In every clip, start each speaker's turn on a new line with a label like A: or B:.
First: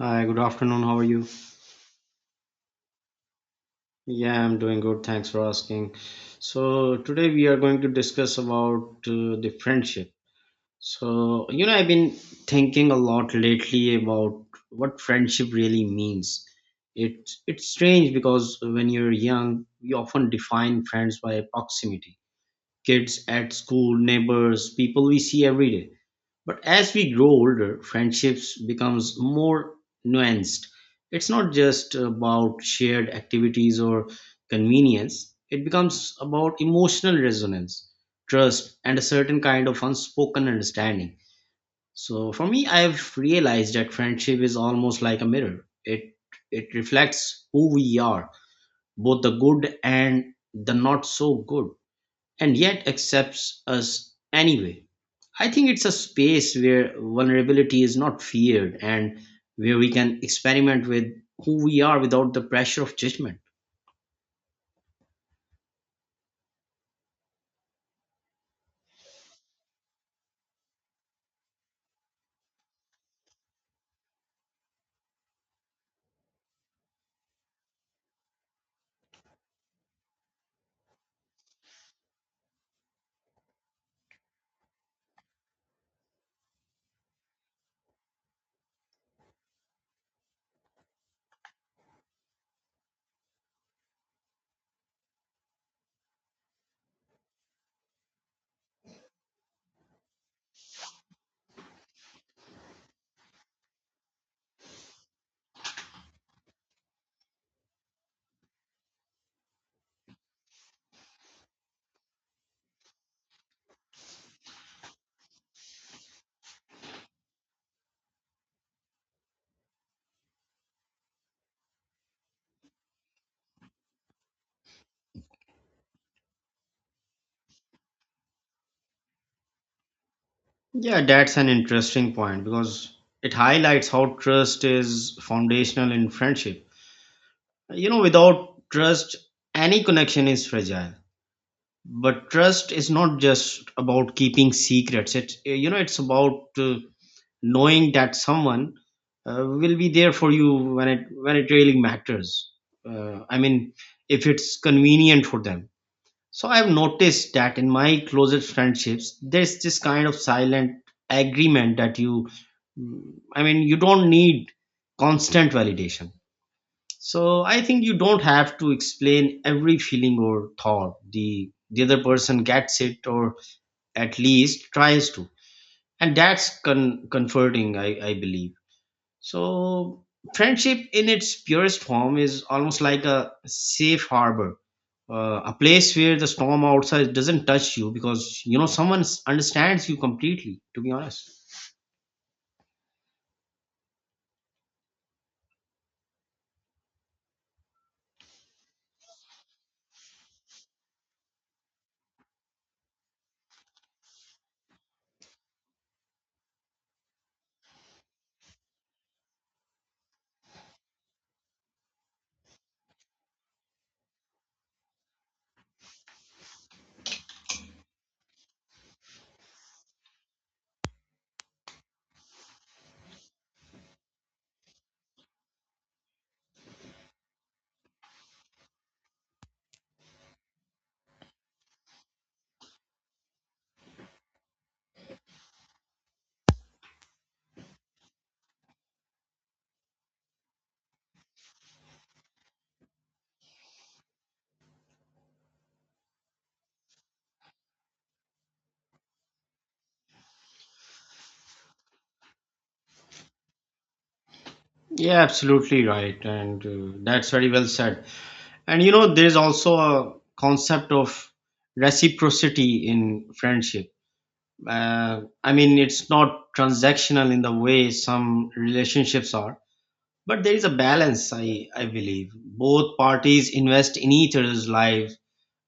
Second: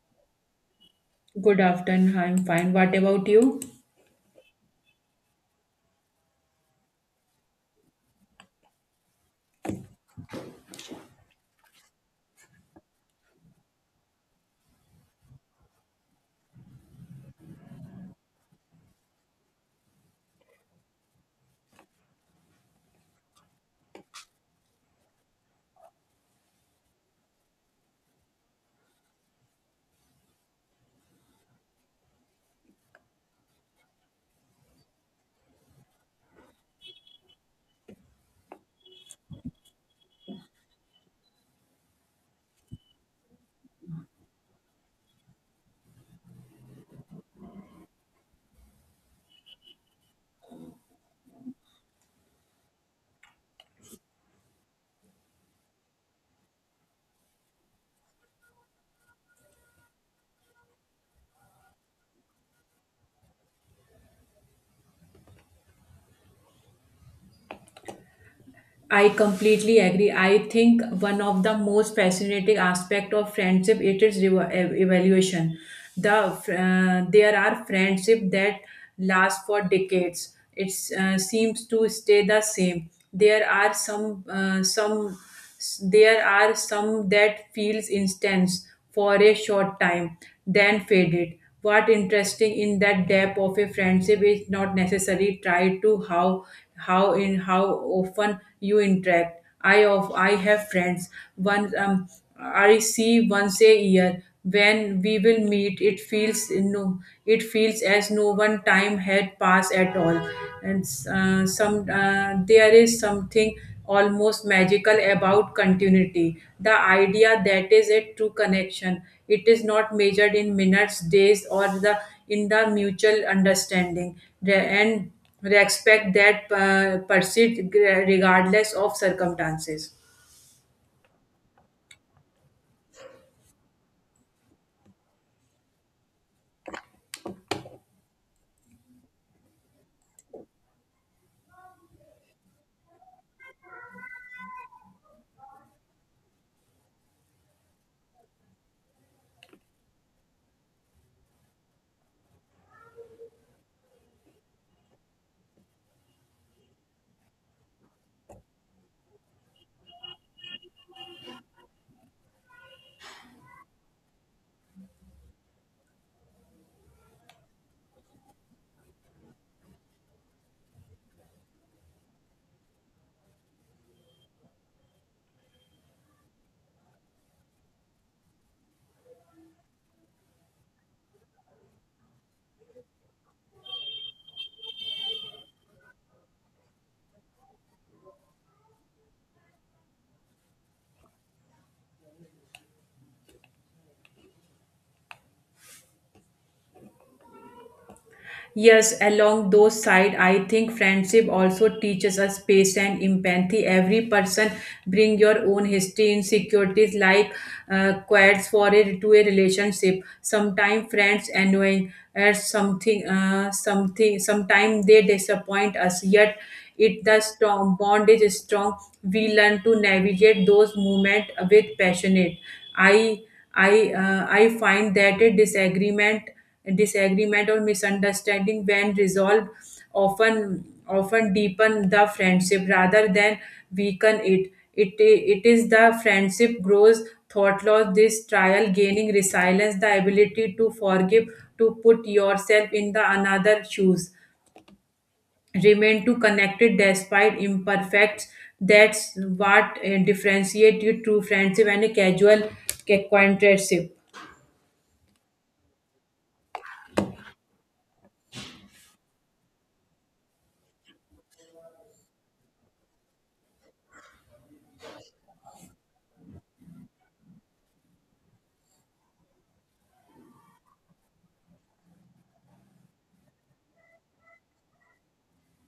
A: Hi, good afternoon. How are you?
B: Good afternoon. I'm fine. What about you?
A: Yeah, I'm doing good. Thanks for asking. So today we are going to discuss about the friendship. So, I've been thinking a lot lately about what friendship really means. It's strange because when you're young, we often define friends by proximity. Kids at school, neighbors, people we see every day. But as we grow older, friendships becomes more nuanced. It's not just about shared activities or convenience. It becomes about emotional resonance, trust, and a certain kind of unspoken understanding. So for me, I've realized that friendship is almost like a mirror. It reflects who we are, both the good and the not so good, and yet accepts us anyway. I think it's a space where vulnerability is not feared and where we can experiment with who we are without the pressure of judgment.
B: I completely agree. I think one of the most fascinating aspect of friendship it is evaluation. The there are friendship that last for decades. It seems to stay the same. There are There are some that feels intense for a short time, then faded. What interesting in that depth of a friendship is not necessarily tied to how often you interact. I have friends once I see once a year when we will meet it feels as no one time had passed at all and some there is something almost magical about continuity, the idea that is a true connection, it is not measured in minutes, days, or the mutual understanding The- and respect that persists regardless of circumstances.
A: Yeah, that's an interesting point because it highlights how trust is foundational in friendship. Without trust, any connection is fragile. But trust is not just about keeping secrets. It's about knowing that someone will be there for you when it really matters, I mean, if it's convenient for them. So I've noticed that in my closest friendships there's this kind of silent agreement that mm, I mean, you don't need constant validation. So I think you don't have to explain every feeling or thought, the other person gets it, or at least tries to, and that's comforting, I believe. So, friendship in its purest form is almost like a safe harbor, a place where the storm outside doesn't touch you because someone understands you completely, to be honest.
B: Yes, along those side, I think friendship also teaches us patience and empathy. Every person bring your own history, insecurities, like quads for it to a relationship. Sometimes friends annoying or something, something. Sometimes they disappoint us. Yet it the strong bond is strong. We learn to navigate those moments with passionate. I I find that a disagreement or misunderstanding, when resolved, often deepen the friendship rather than weaken it. Is the friendship grows thought loss this trial, gaining resilience, the ability to forgive, to put yourself in the another shoes, remain to connected despite imperfect. That's what differentiate you to friendship and a casual acquaintanceship.
A: Yeah, absolutely right. And that's very well said. And there's also a concept of reciprocity in friendship. I mean, it's not transactional in the way some relationships are. But there is a balance, I believe. Both parties invest in each other's lives,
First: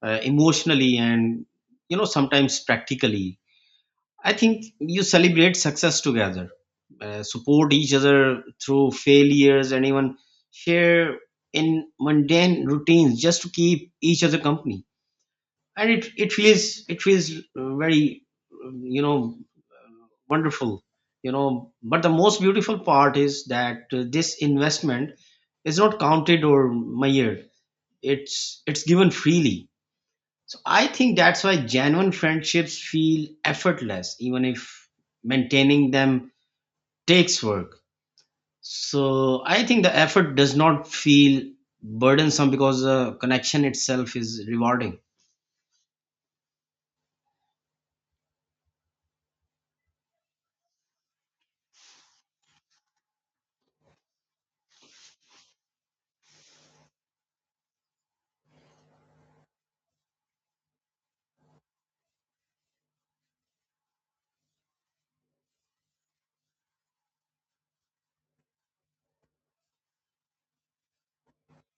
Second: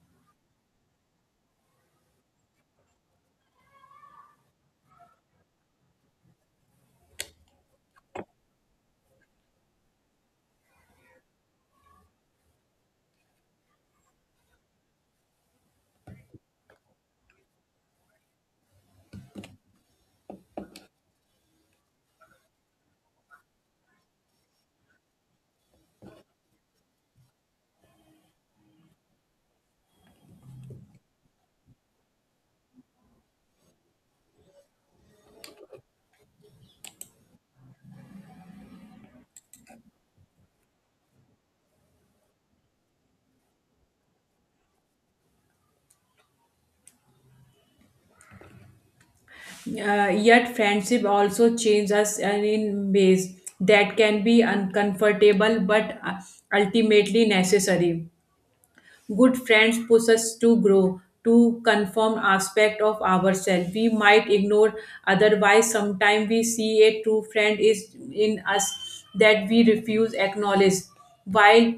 A: emotionally and, sometimes practically. I think you celebrate success together, support each other through failures, and even share in mundane routines just to keep each other company, and it feels very wonderful. But the most beautiful part is that this investment is not counted or measured. It's given freely. So I think that's why genuine friendships feel effortless, even if maintaining them takes work. So I think the effort does not feel burdensome because the connection itself is rewarding.
B: Yet friendship also changes us, and in ways that can be uncomfortable but ultimately necessary. Good friends push us to grow, to conform aspect of ourselves we might ignore otherwise. Sometimes we see a true friend is in us that we refuse acknowledge. While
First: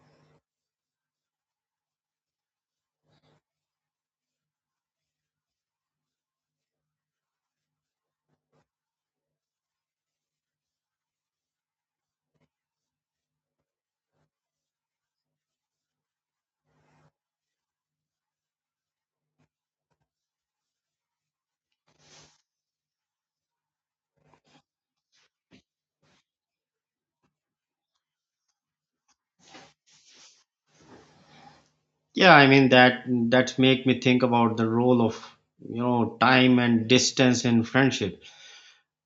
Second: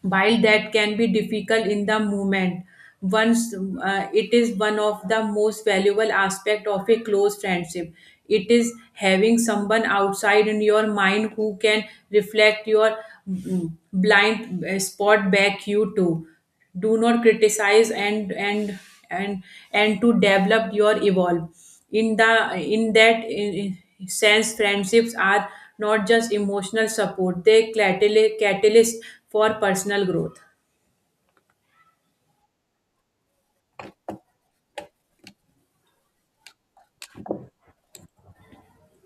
B: while that can be difficult in the moment, once it is one of the most valuable aspect of a close friendship, it is having someone outside in your mind who can reflect your blind spot back you to do not criticize and and to develop your evolve in the in that in sense friendships are not just emotional support, they catalyst for personal growth.
A: Yeah, I mean, that make me think about the role of time and distance in friendship.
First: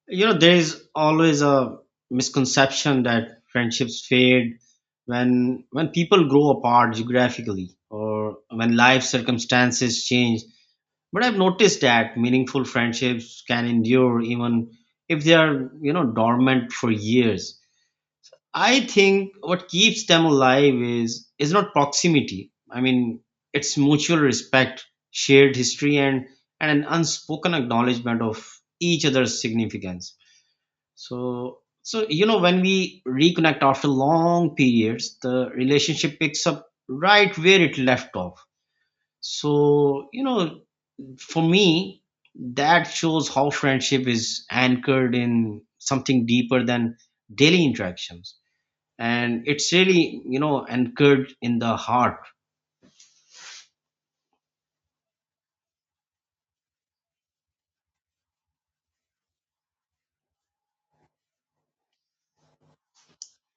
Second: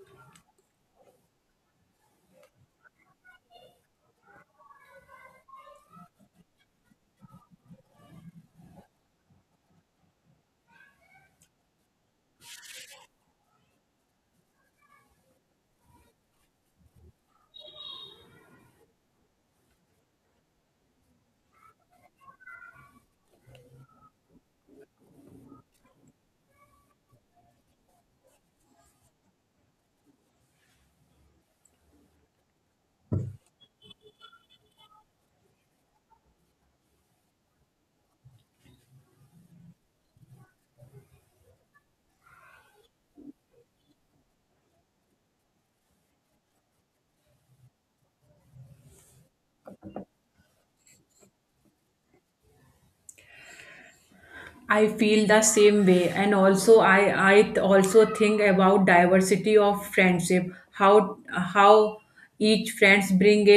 A: There is always a misconception that friendships fade when people grow apart geographically or when life circumstances change. But I've noticed that meaningful friendships can endure, even if they are dormant for years. I think what keeps them alive is not proximity. I mean, it's mutual respect, shared history, and an unspoken acknowledgement of each other's significance. So when we reconnect after long periods, the relationship picks up right where it left off. So, for me, that shows how friendship is anchored in something deeper than daily interactions, and it's really anchored in the heart.
B: I feel the same way, and also I also think about diversity of friendship. How each friends bring a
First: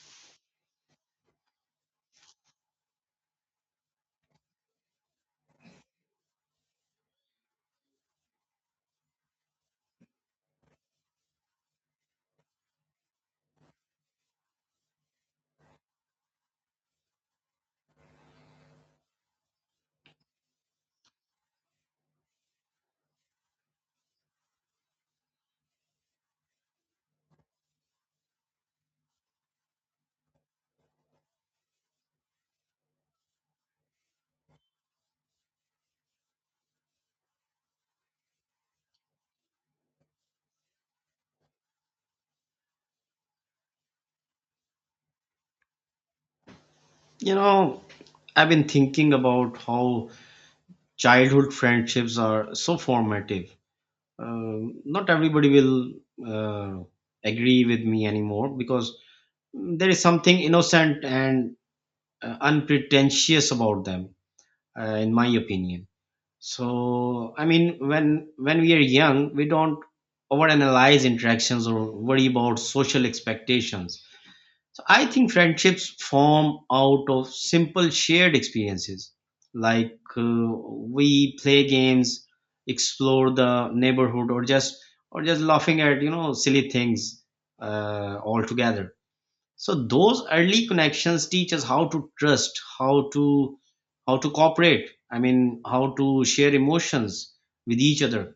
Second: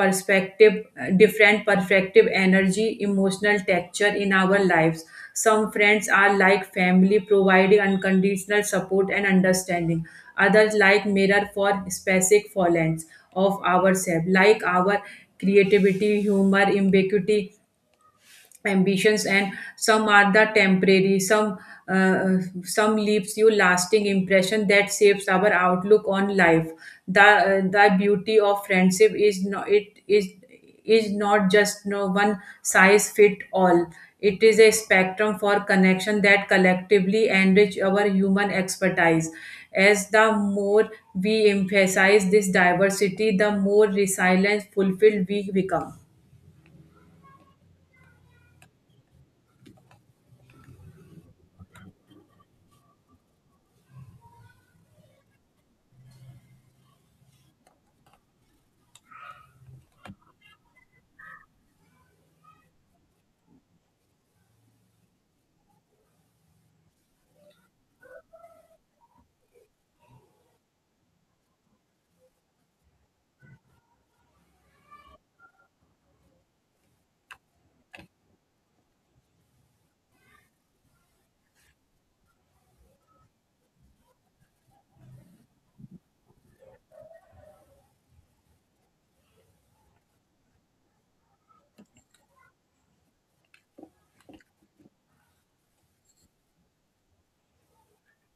B: perspective, different perspective, energy, emotional texture in our lives. Some friends are like family, providing unconditional support and understanding. Others like mirror for specific fallings of ourselves, like our creativity, humor, ambiguity, ambitions and some are the temporary, uh, uh, some leaves you lasting impression that shapes our outlook on life. The beauty of friendship is not it is not just no one size fit all, it is a spectrum for connection that collectively enrich our human expertise. As the more we emphasize this diversity, the more resilient fulfilled we become.
A: you know I've been thinking about how childhood friendships are so formative. Um not everybody will uh, agree with me anymore, because there is something innocent and unpretentious about them, in my opinion. So I mean, when we are young we don't overanalyze interactions or worry about social expectations. So I think friendships form out of simple shared experiences, like, we play games, explore the neighborhood, or just laughing at silly things, all together. So those early connections teach us how to trust, how to cooperate, I mean, how to share emotions with each other.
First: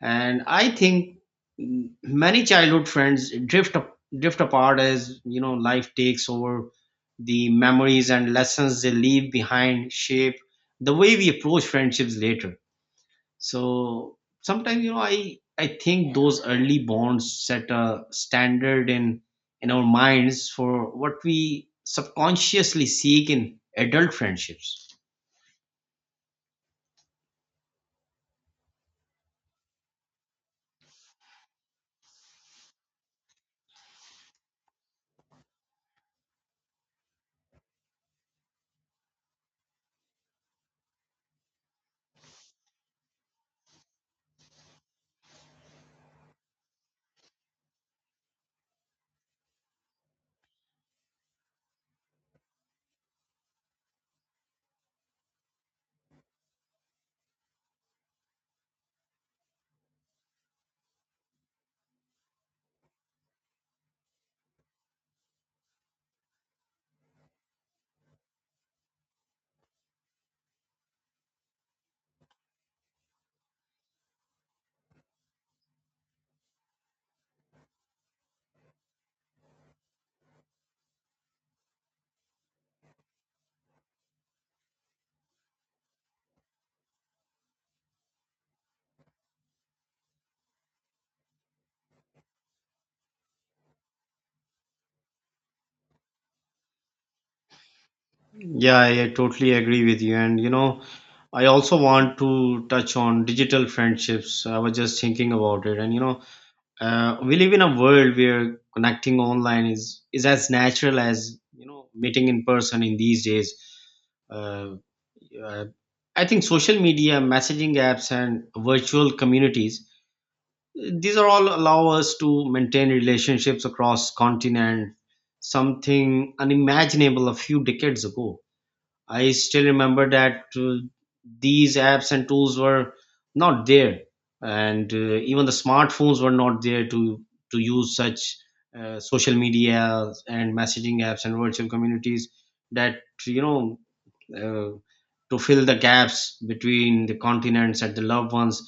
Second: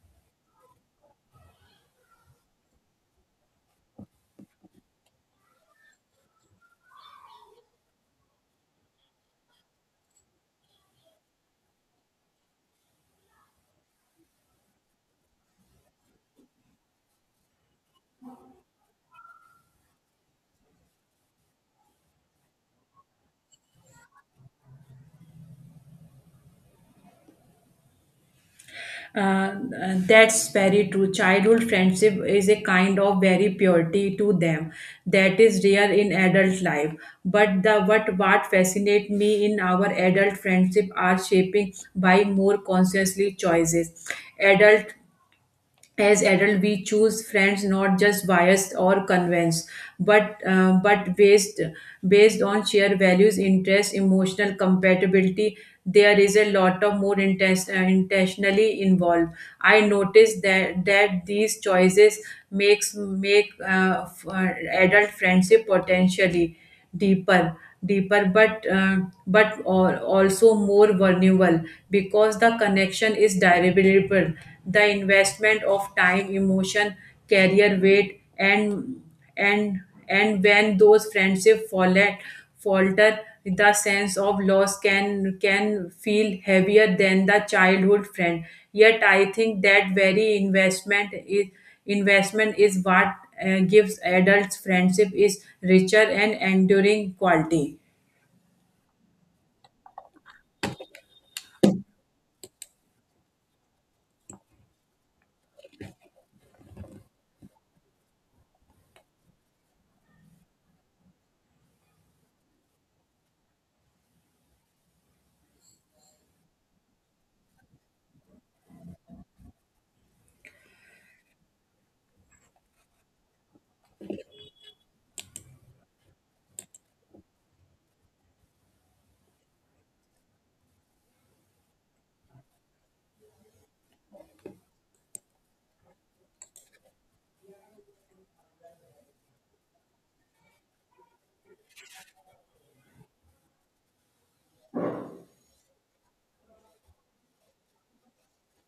A: And I think, many childhood friends drift apart. As life takes over, the memories and lessons they leave behind shape the way we approach friendships later. So sometimes I think those early bonds set a standard in our minds for what we subconsciously seek in adult friendships.
B: Uh, that's very true. Childhood friendship is a kind of very purity to them that is rare in adult life. But the what fascinates me in our adult friendship are shaping by more consciously choices. Adult adult, we choose friends not just biased or convinced but based based on shared values, interests, emotional compatibility. There is a lot of more intense, intentionally involved. I noticed that these choices make adult friendship potentially deeper deeper but also more vulnerable because the connection is durable, the investment of time emotion career weight, and and when those friendships fall falter, the sense of loss can feel heavier than the childhood friend. Yet I think that very investment is what gives adults friendship is richer and enduring quality.
A: Yeah, I totally agree with you. And I also want to touch on digital friendships. I was just thinking about it, and we live in a world where connecting online is as natural as meeting in person in these days. Uh, uh, I think social media, messaging apps, and virtual communities, these are all allow us to maintain relationships across continent, something unimaginable a few decades ago. I still remember that these apps and tools were not there, and even the smartphones were not there to use such social media and messaging apps and virtual communities, that you know uh, to fill the gaps between the continents and the loved ones.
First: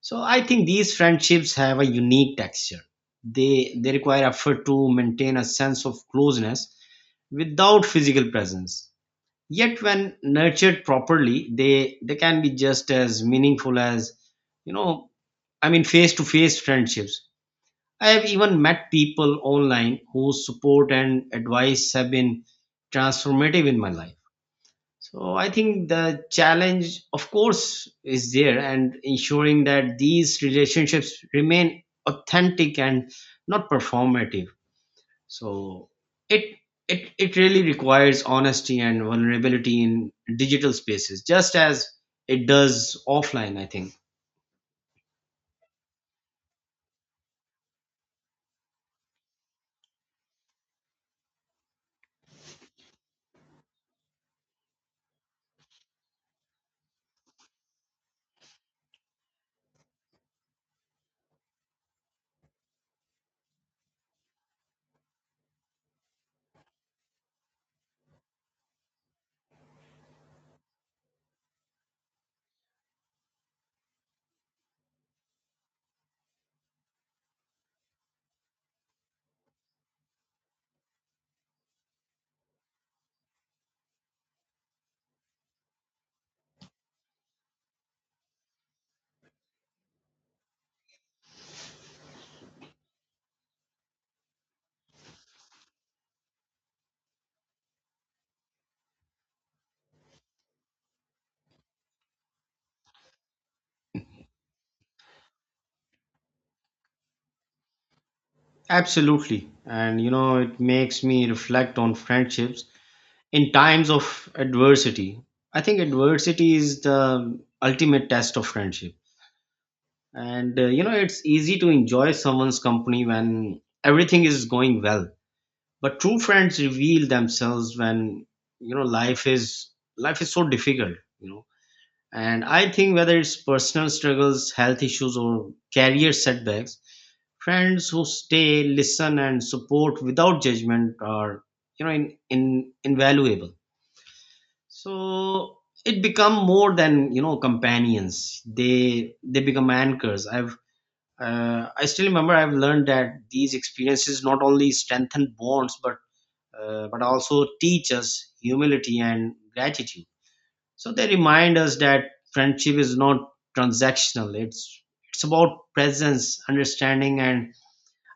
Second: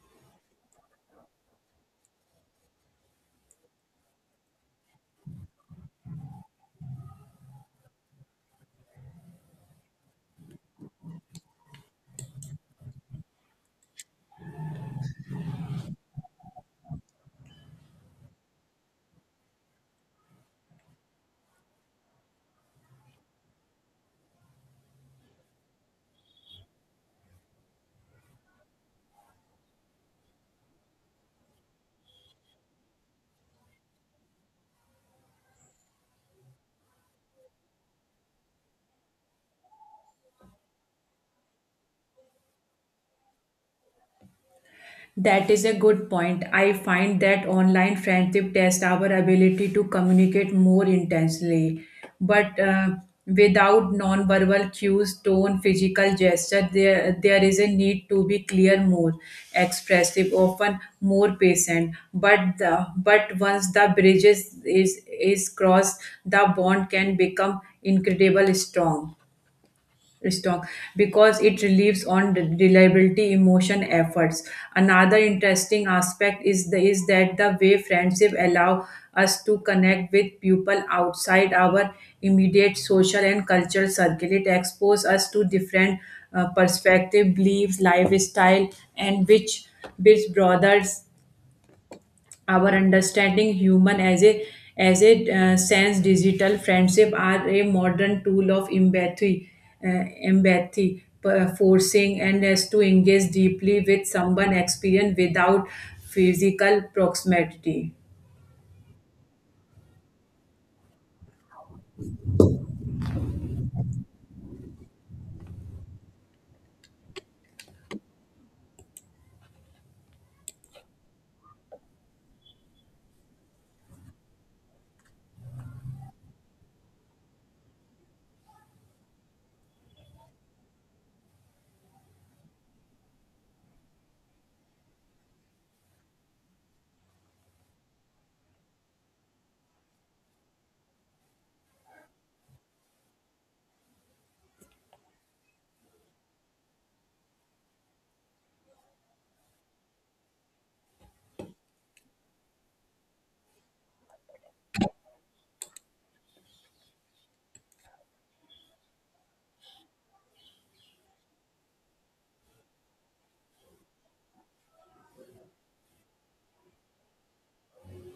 A: So I think these friendships have a unique texture. They require effort to maintain a sense of closeness without physical presence. Yet when nurtured properly, they can be just as meaningful as, you know, I mean, face to face friendships. I have even met people online whose support and advice have been transformative in my life. So I think the challenge, of course, is there and ensuring that these relationships remain authentic and not performative. So it it really requires honesty and vulnerability in digital spaces, just as it does offline, I think.
B: That is a good point. I find that online friendship tests our ability to communicate more intensely. But without non-verbal cues, tone, physical gesture, there is a need to be clear, more expressive, often more patient. But once the bridge is crossed, the bond can become incredible strong because it relieves on reliability emotion efforts. Another interesting aspect is the is that the way friendship allow us to connect with people outside our immediate social and cultural circle. It exposes us to different perspective, beliefs, lifestyle, and which brothers our understanding human as a sense digital friendship are a modern tool of empathy, forcing and as to engage deeply with someone experience without physical proximity.
A: Absolutely. And it makes me reflect on friendships in times of adversity. I think adversity is the ultimate test of friendship. And it's easy to enjoy someone's company when everything is going well. But true friends reveal themselves when you know life is life is so difficult. you know and I think, whether it's personal struggles, health issues, or career setbacks, friends who stay, listen, and support without judgment are in invaluable. So it become more than companions. They become anchors. I still remember, I've learned that these experiences not only strengthen bonds but also teach us humility and gratitude. So they remind us that friendship is not transactional. It's about presence, understanding, and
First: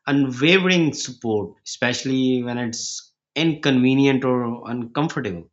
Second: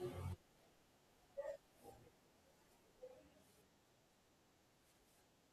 A: unwavering support, especially when it's inconvenient or uncomfortable.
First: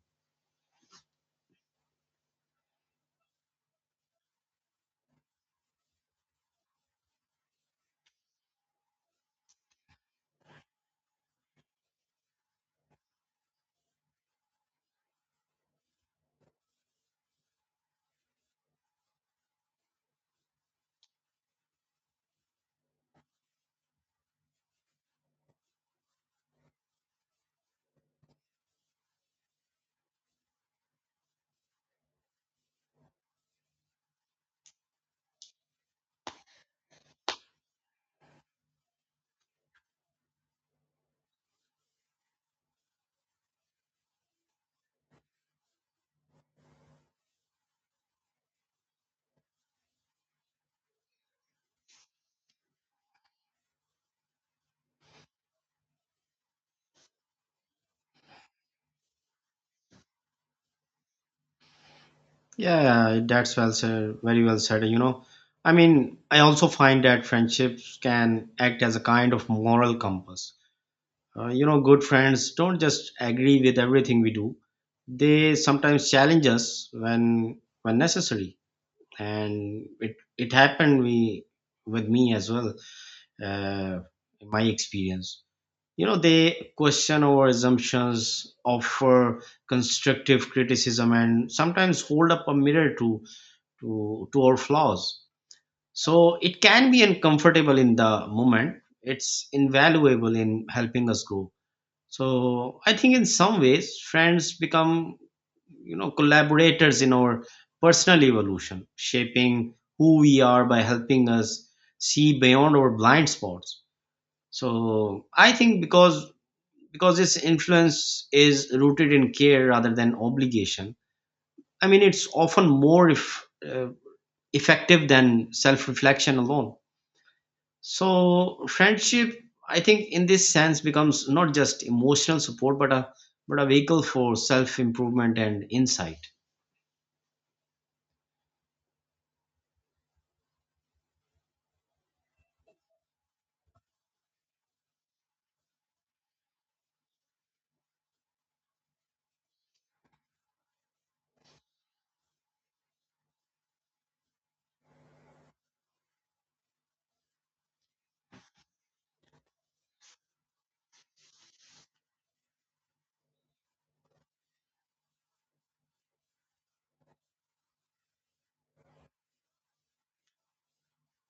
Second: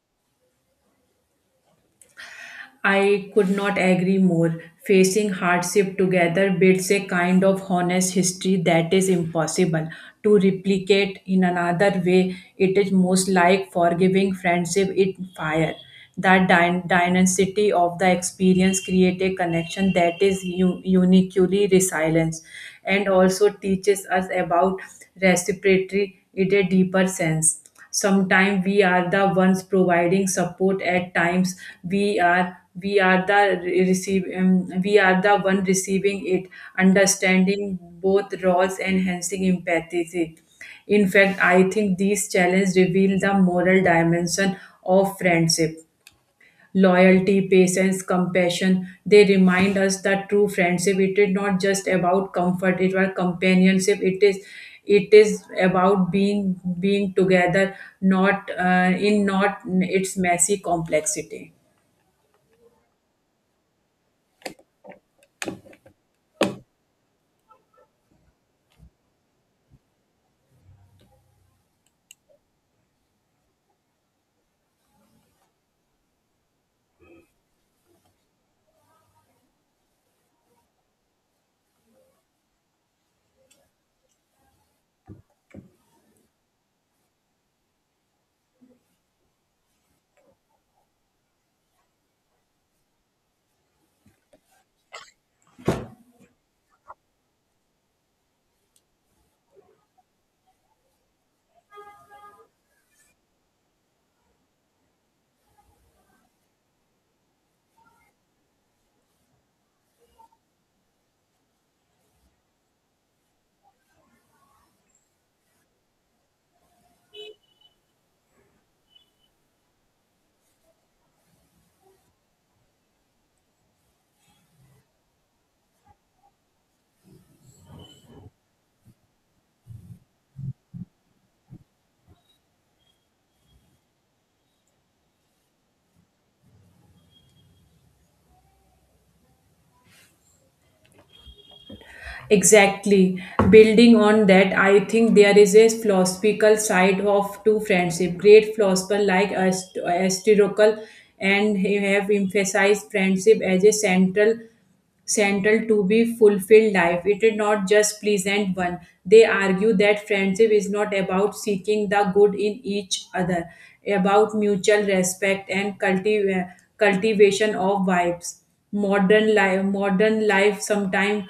B: I could not agree more. Facing hardship together builds a kind of honest history that is impossible to replicate in another way. It is most like forgiving friendship in fire. That dynasty of the experience create a connection that is uniquely resilience, and also teaches us about reciprocity in a deeper sense. Sometimes we are the ones providing support, at times we are we are the re- receive we are the one receiving it. Understanding both roles enhancing empathy. In fact, I think these challenges reveal the moral dimension of friendship: loyalty, patience, compassion. They remind us that true friendship it is not just about comfort, it was companionship. It is about being together, not in not its messy complexity.
A: Yeah, that's well said. Very well said. I mean, I also find that friendships can act as a kind of moral compass. Good friends don't just agree with everything we do. They sometimes challenge us when necessary, and it happened, we with me as well. Uh, in my experience, they question our assumptions, offer constructive criticism, and sometimes hold up a mirror to our flaws. So it can be uncomfortable in the moment. It's invaluable in helping us grow. So I think in some ways, friends become, collaborators in our personal evolution, shaping who we are by helping us see beyond our blind spots. So I think because this influence is rooted in care rather than obligation. I mean, it's often more if, effective than self-reflection alone. So friendship, I think, in this sense, becomes not just emotional support, but a vehicle for self improvement and insight.
B: Exactly. Building on that, I think there is a philosophical side of to friendship. Great philosophers like Aristotle and he have emphasized friendship as a central to be fulfilled life. It is not just pleasant one. They argue that friendship is not about seeking the good in each other, about mutual respect and cultivation of vibes. Modern life sometimes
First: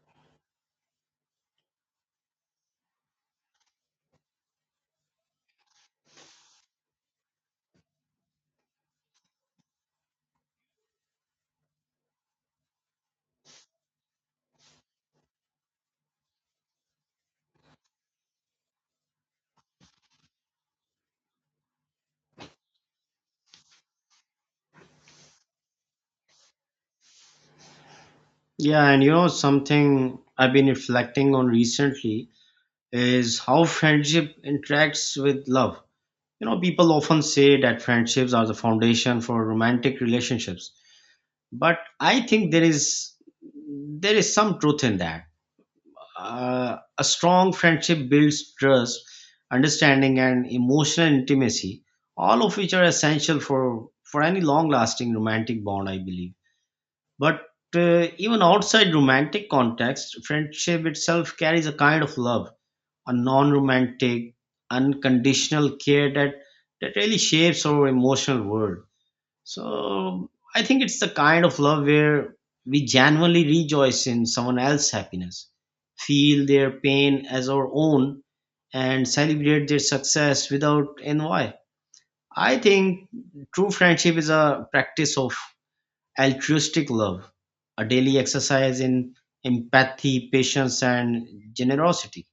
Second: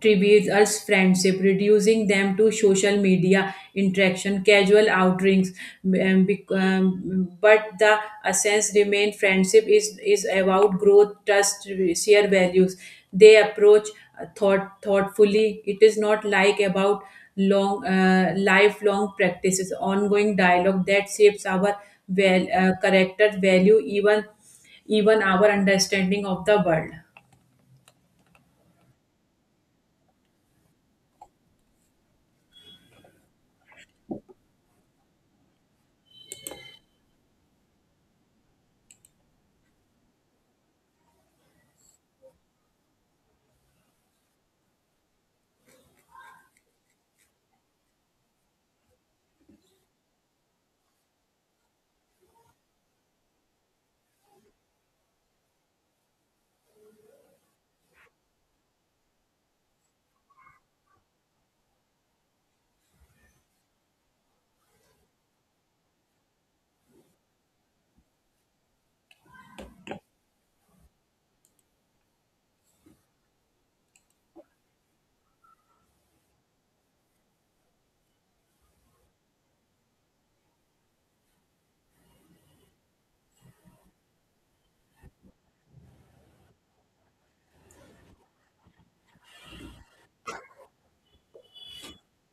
B: tributes as friendship, reducing them to social media interaction, casual outings. But the essence remain friendship is about growth, trust, shared values. They approach thoughtfully. It is not like about long lifelong practices, ongoing dialogue that shapes our character, value, even our understanding of the world.
A: Yeah, and something I've been reflecting on recently is how friendship interacts with love. People often say that friendships are the foundation for romantic relationships, but I think there is some truth in that. A strong friendship builds trust, understanding, and emotional intimacy, all of which are essential for any long lasting romantic bond, I believe. But even outside romantic context, friendship itself carries a kind of love, a non romantic, unconditional care that that really shapes our emotional world. So I think it's the kind of love where we genuinely rejoice in someone else's happiness, feel their pain as our own, and celebrate their success without envy. I think true friendship is a practice of altruistic love, a daily exercise in empathy, patience, and generosity.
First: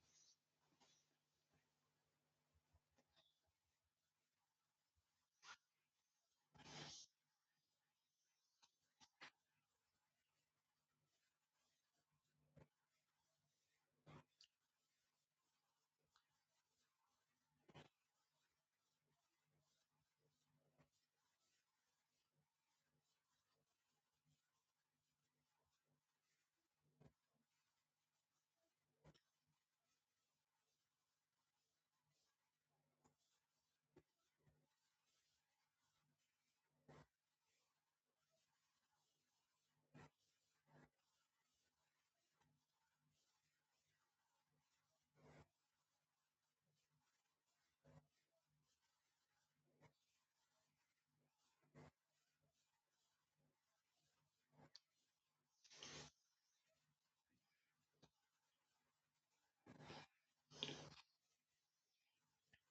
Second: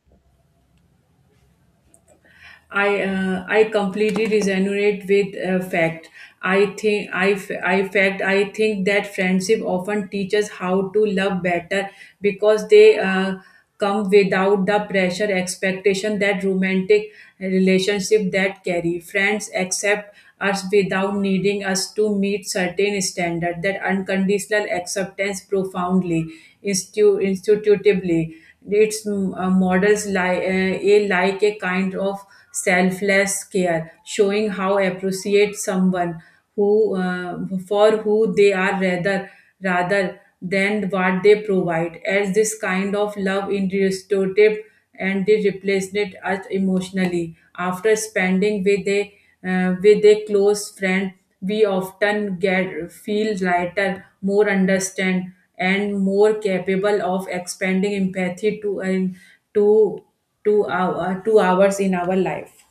B: I completely resonate with fact. I think I, f- I fact I think that friendship often teaches how to love better because they come without the pressure expectation that romantic relationship that carry. Friends accept us without needing us to meet certain standard. That unconditional acceptance profoundly institutively its models li- a like a kind of selfless care, showing how appreciate someone who for who they are rather than what they provide. As this kind of love in restorative, and they replaced it us emotionally. After spending with a close friend, we often get feel lighter, more understand and more capable of expanding empathy to an to to our 2 hours in our life.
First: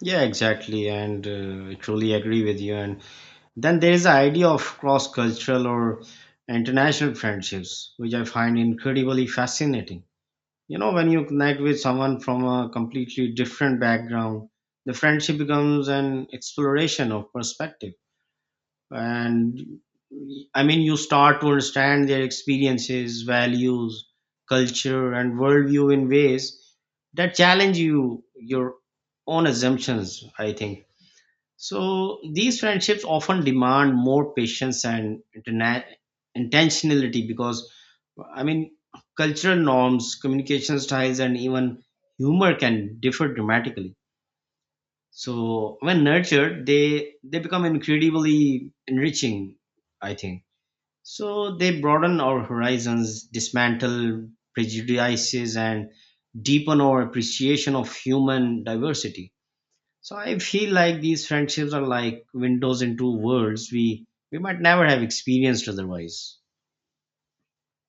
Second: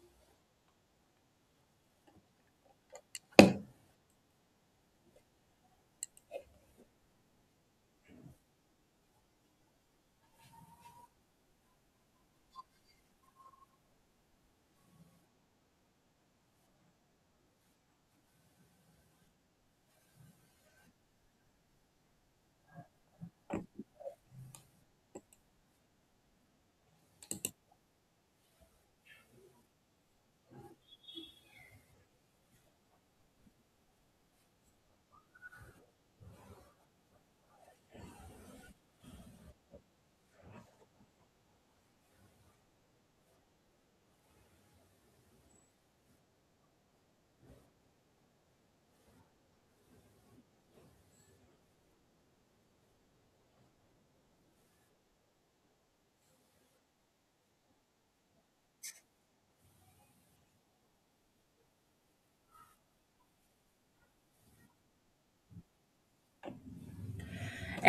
A: Yeah, exactly. And I truly agree with you. And then there is the idea of cross cultural or international friendships, which I find incredibly fascinating. When you connect with someone from a completely different background, the friendship becomes an exploration of perspective. And I mean, you start to understand their experiences, values, culture, and worldview in ways that challenge you, your own assumptions, I think. So these friendships often demand more patience and intentionality because, I mean, cultural norms, communication styles, and even humor can differ dramatically. So when nurtured, they become incredibly enriching. I think so. They broaden our horizons, dismantle prejudices, and deepen our appreciation of human diversity. So I feel like these friendships are like windows into worlds we might never have experienced otherwise.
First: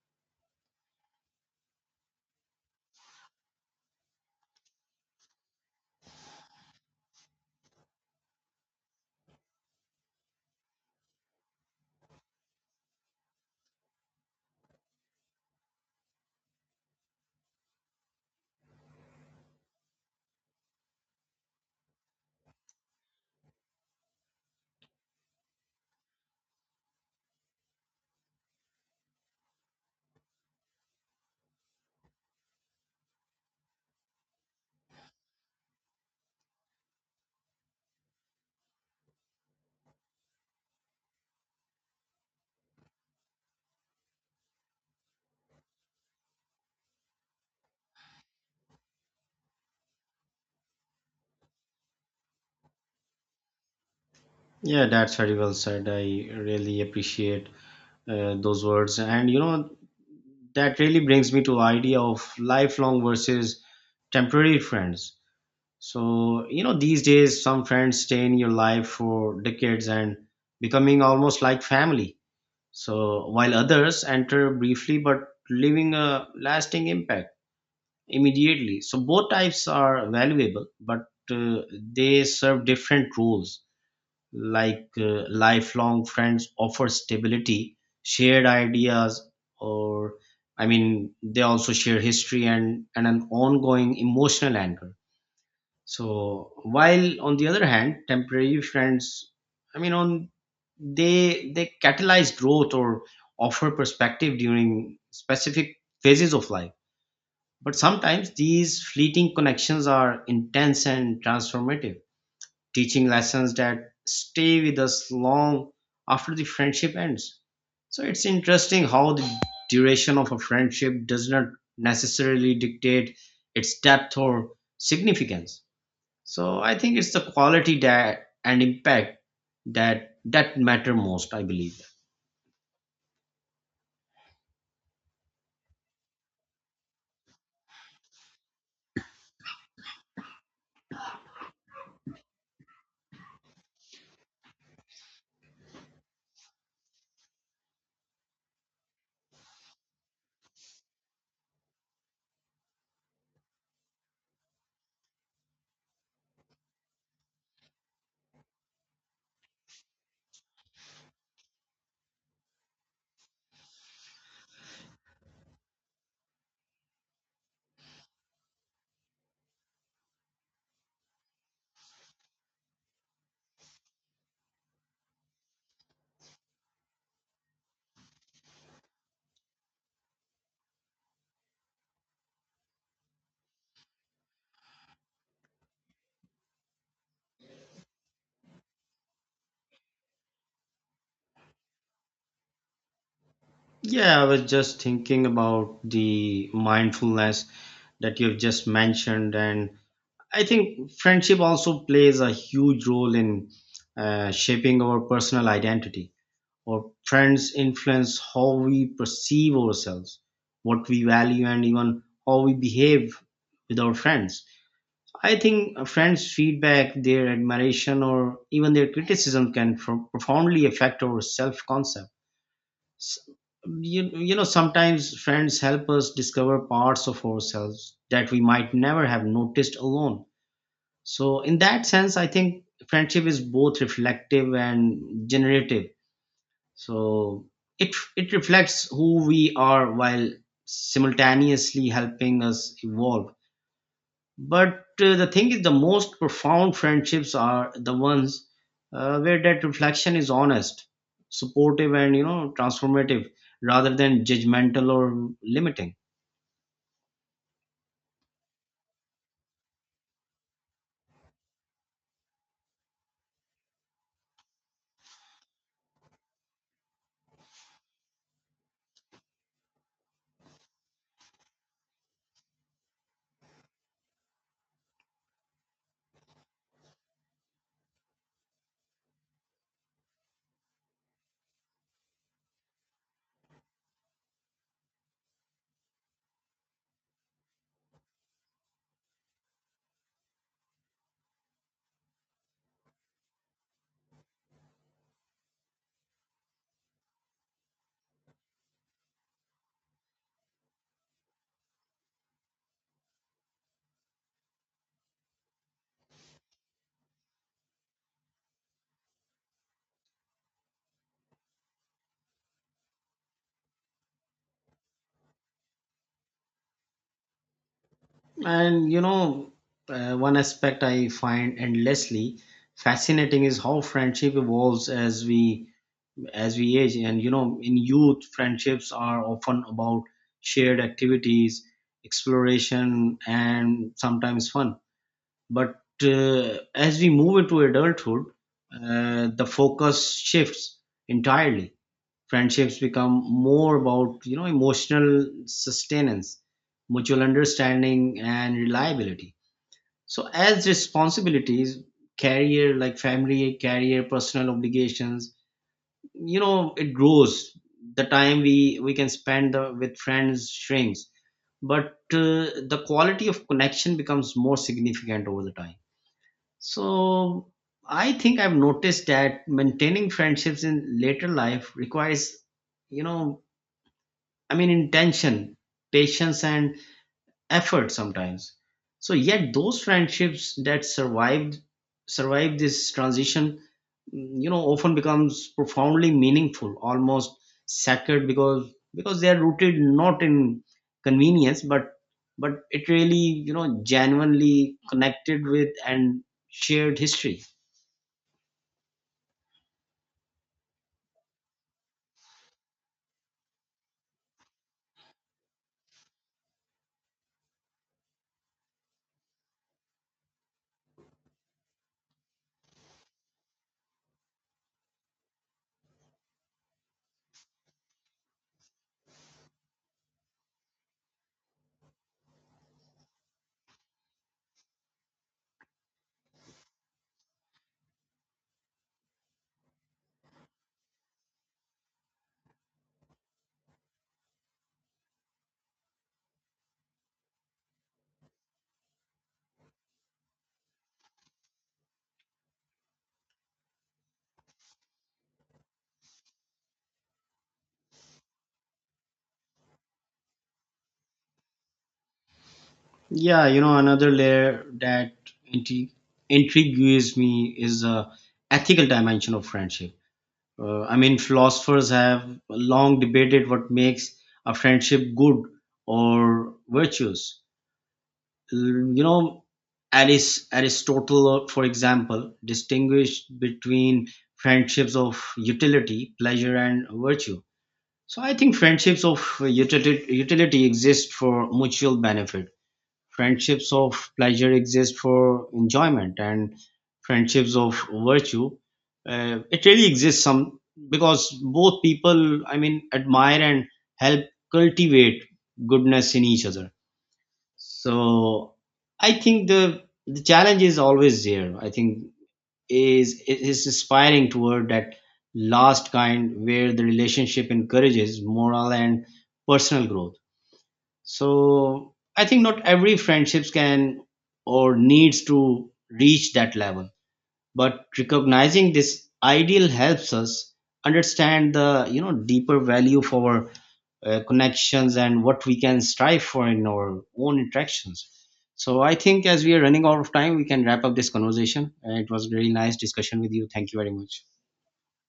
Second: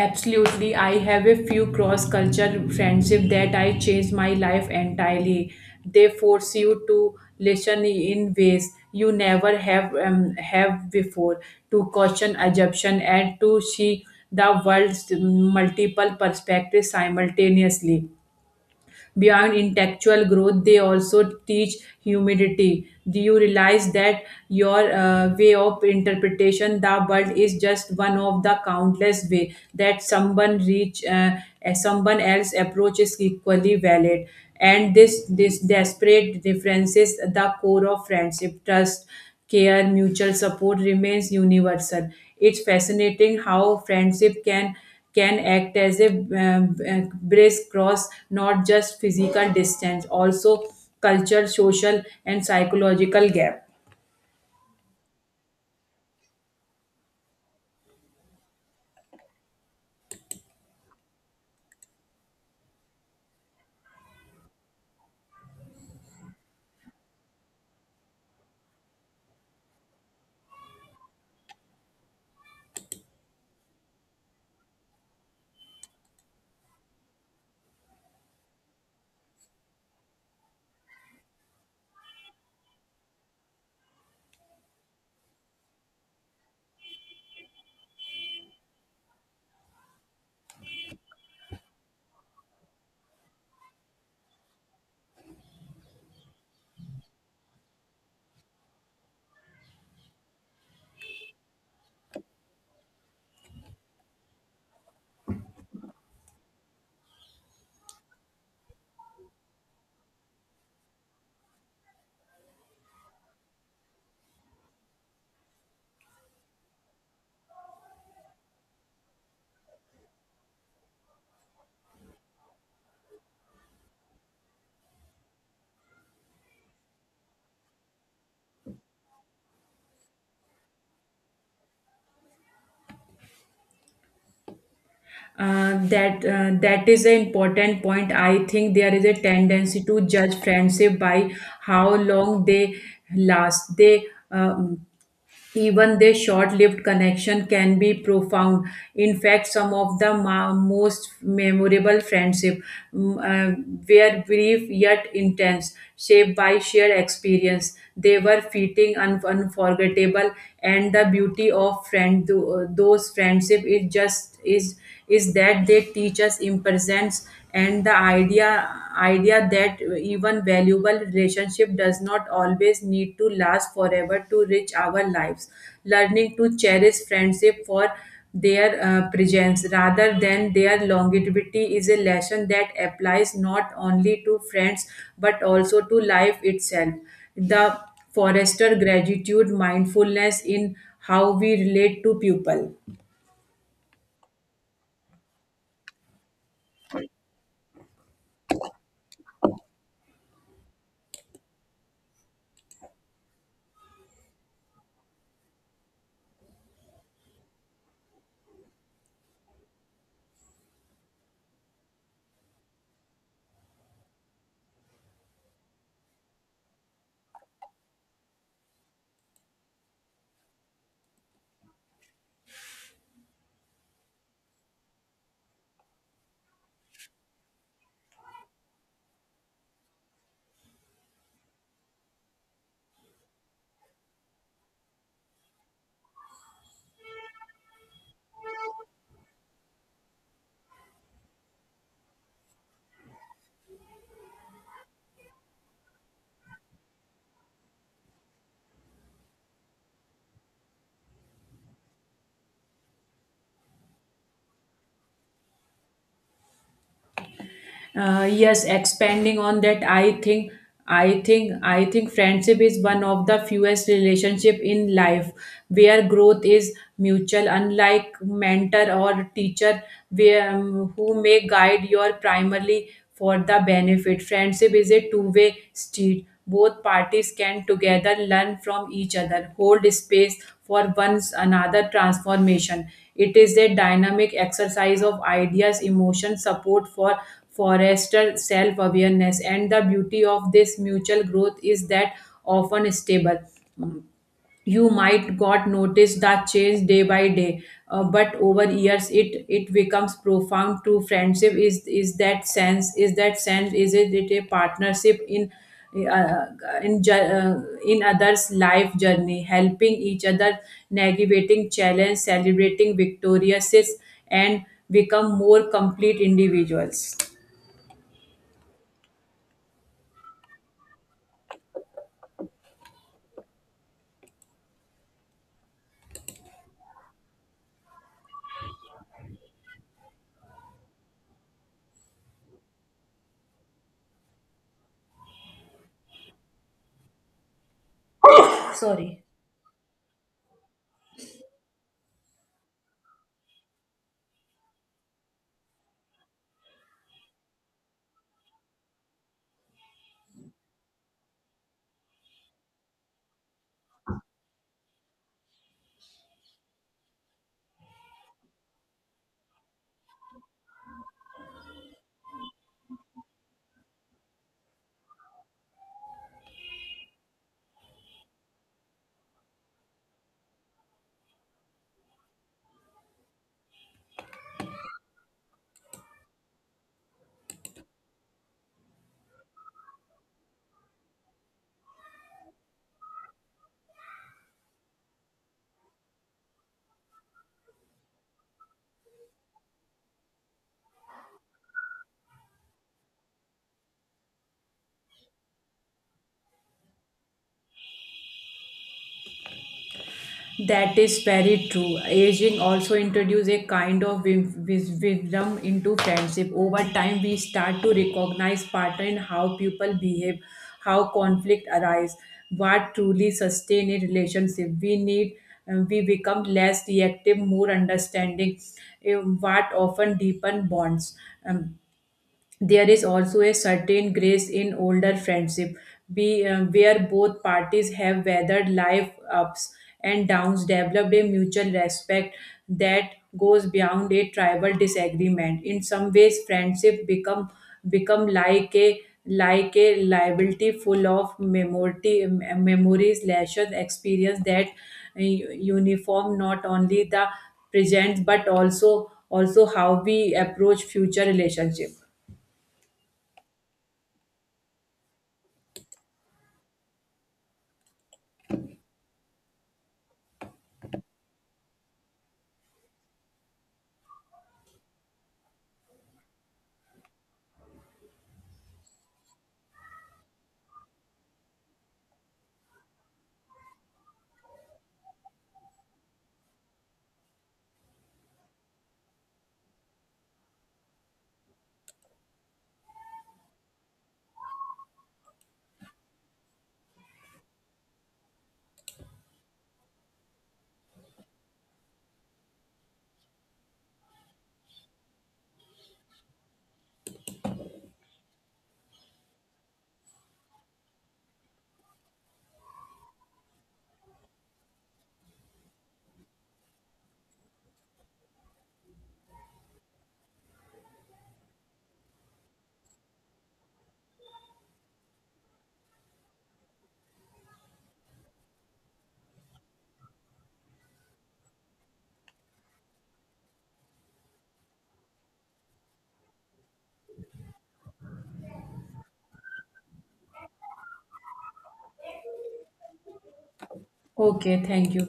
B: Absolutely. I have a few cross culture friendship that I changed my life entirely. They force you to listen in ways you never have before, to question assumption and to see the world's multiple perspectives simultaneously. Beyond intellectual growth, they also teach humility. Do you realize that your way of interpretation the world is just one of the countless way that someone reach someone else approach is equally valid, and this desperate differences, the core of friendship, trust, care, mutual support remains universal. It's fascinating how friendship can act as a brace cross, not just physical distance, also culture, social, and psychological gap.
A: Yeah, that's very well said. I really appreciate those words, and you know that really brings me to idea of lifelong versus temporary friends. So you know these days some friends stay in your life for decades and becoming almost like family. So while others enter briefly but leaving a lasting impact. Immediately so both types are valuable but uh, they serve different roles like lifelong friends offer stability, shared ideas, or they also share history and, an ongoing emotional anchor. So while on the other hand temporary friends, I mean on they catalyze growth or offer perspective during specific phases of life, but sometimes these fleeting connections are intense and transformative, teaching lessons that stay with us long after the friendship ends. So it's interesting how the duration of a friendship does not necessarily dictate its depth or significance. So I think it's the quality that and impact that matter most, I believe.
B: That is an important point. I think there is a tendency to judge friendship by how long they last. They Even their short lived connection can be profound. In fact, some of the most memorable friendships were brief yet intense, shaped by shared experience. They were fitting and unforgettable, and the beauty of those friendship is just is that they teach us impatience, and the idea that even valuable relationship does not always need to last forever to reach our lives. Learning to cherish friendship for their presence rather than their longevity is a lesson that applies not only to friends but also to life itself, the forester gratitude mindfulness in how we relate to people.
A: Yeah, I was just thinking about the mindfulness that you've just mentioned, and I think friendship also plays a huge role in shaping our personal identity. Our friends influence how we perceive ourselves, what we value, and even how we behave with our friends. I think a friends' feedback, their admiration, or even their criticism can profoundly affect our self concept. You know, sometimes friends help us discover parts of ourselves that we might never have noticed alone, so in that sense, I think friendship is both reflective and generative. So it reflects who we are while simultaneously helping us evolve. But the thing is, the most profound friendships are the ones where that reflection is honest, supportive, and you know transformative, rather than judgmental or limiting.
B: Yes, Expanding on that, I think friendship is one of the fewest relationship in life where growth is mutual. Unlike mentor or teacher, where who may guide your primarily for the benefit, friendship is a two-way street. Both parties can together learn from each other, hold space for one's another transformation. It is a dynamic exercise of ideas, emotion, support for Forester self awareness. And the beauty of this mutual growth is that often stable. You might got notice the change day by day, but over years it it becomes profound to friendship. Is that sense? Is it a partnership in uh, in others' life journey, helping each other, navigating challenge, celebrating victoriouses, and become more complete individuals.
A: And you know, one aspect I find endlessly fascinating is how friendship evolves as we age. And you know, in youth, friendships are often about shared activities, exploration, and sometimes fun. But as we move into adulthood,
B: Sorry.
A: the focus shifts entirely. Friendships become more about you know emotional sustenance, mutual understanding, and reliability. So as responsibilities, career, like family, career, personal obligations, you know, it grows. The time we can spend with friends shrinks, but the quality of connection becomes more significant over the time. So I think I've noticed that maintaining friendships in later life requires, you know, I mean, intention, patience, and effort sometimes. So yet those friendships that survived this transition you know often becomes profoundly meaningful, almost sacred, because they are rooted not in convenience but it really you know genuinely connected with and shared history.
B: That is very true. Aging also introduces a kind of wisdom into friendship. Over time, we start to recognize pattern in how people behave, how conflict arise, what truly sustain a relationship. We become less reactive, more understanding, eh, what often deepen bonds. Um, there is also a certain grace in older friendship where both parties have weathered life ups and downs, developed a mutual respect that goes beyond a tribal disagreement. In some ways friendship become like a liability full of memories lashes experience that uniform not only the present but also how we approach future relationship.
A: Yeah, you know, another layer that intrigue intrigues me is the ethical dimension of friendship. I mean, philosophers have long debated what makes a friendship good or virtuous. You know, Aristotle, for example, distinguished between friendships of utility, pleasure, and virtue. So I think friendships of utility, exist for mutual benefit. Friendships of pleasure exist for enjoyment, and friendships of virtue it really exists some because both people admire and help cultivate goodness in each other. So I think the challenge is always there, I think, is aspiring toward that last kind where the relationship encourages moral and personal growth. So I think not every friendships can or needs to reach that level, but recognizing this ideal helps us understand the you know deeper value for our connections and what we can strive for in our own interactions. So I think as we are running out of time, we can wrap up this conversation. It was really nice discussion with you. Thank you very much.
B: Okay, thank you.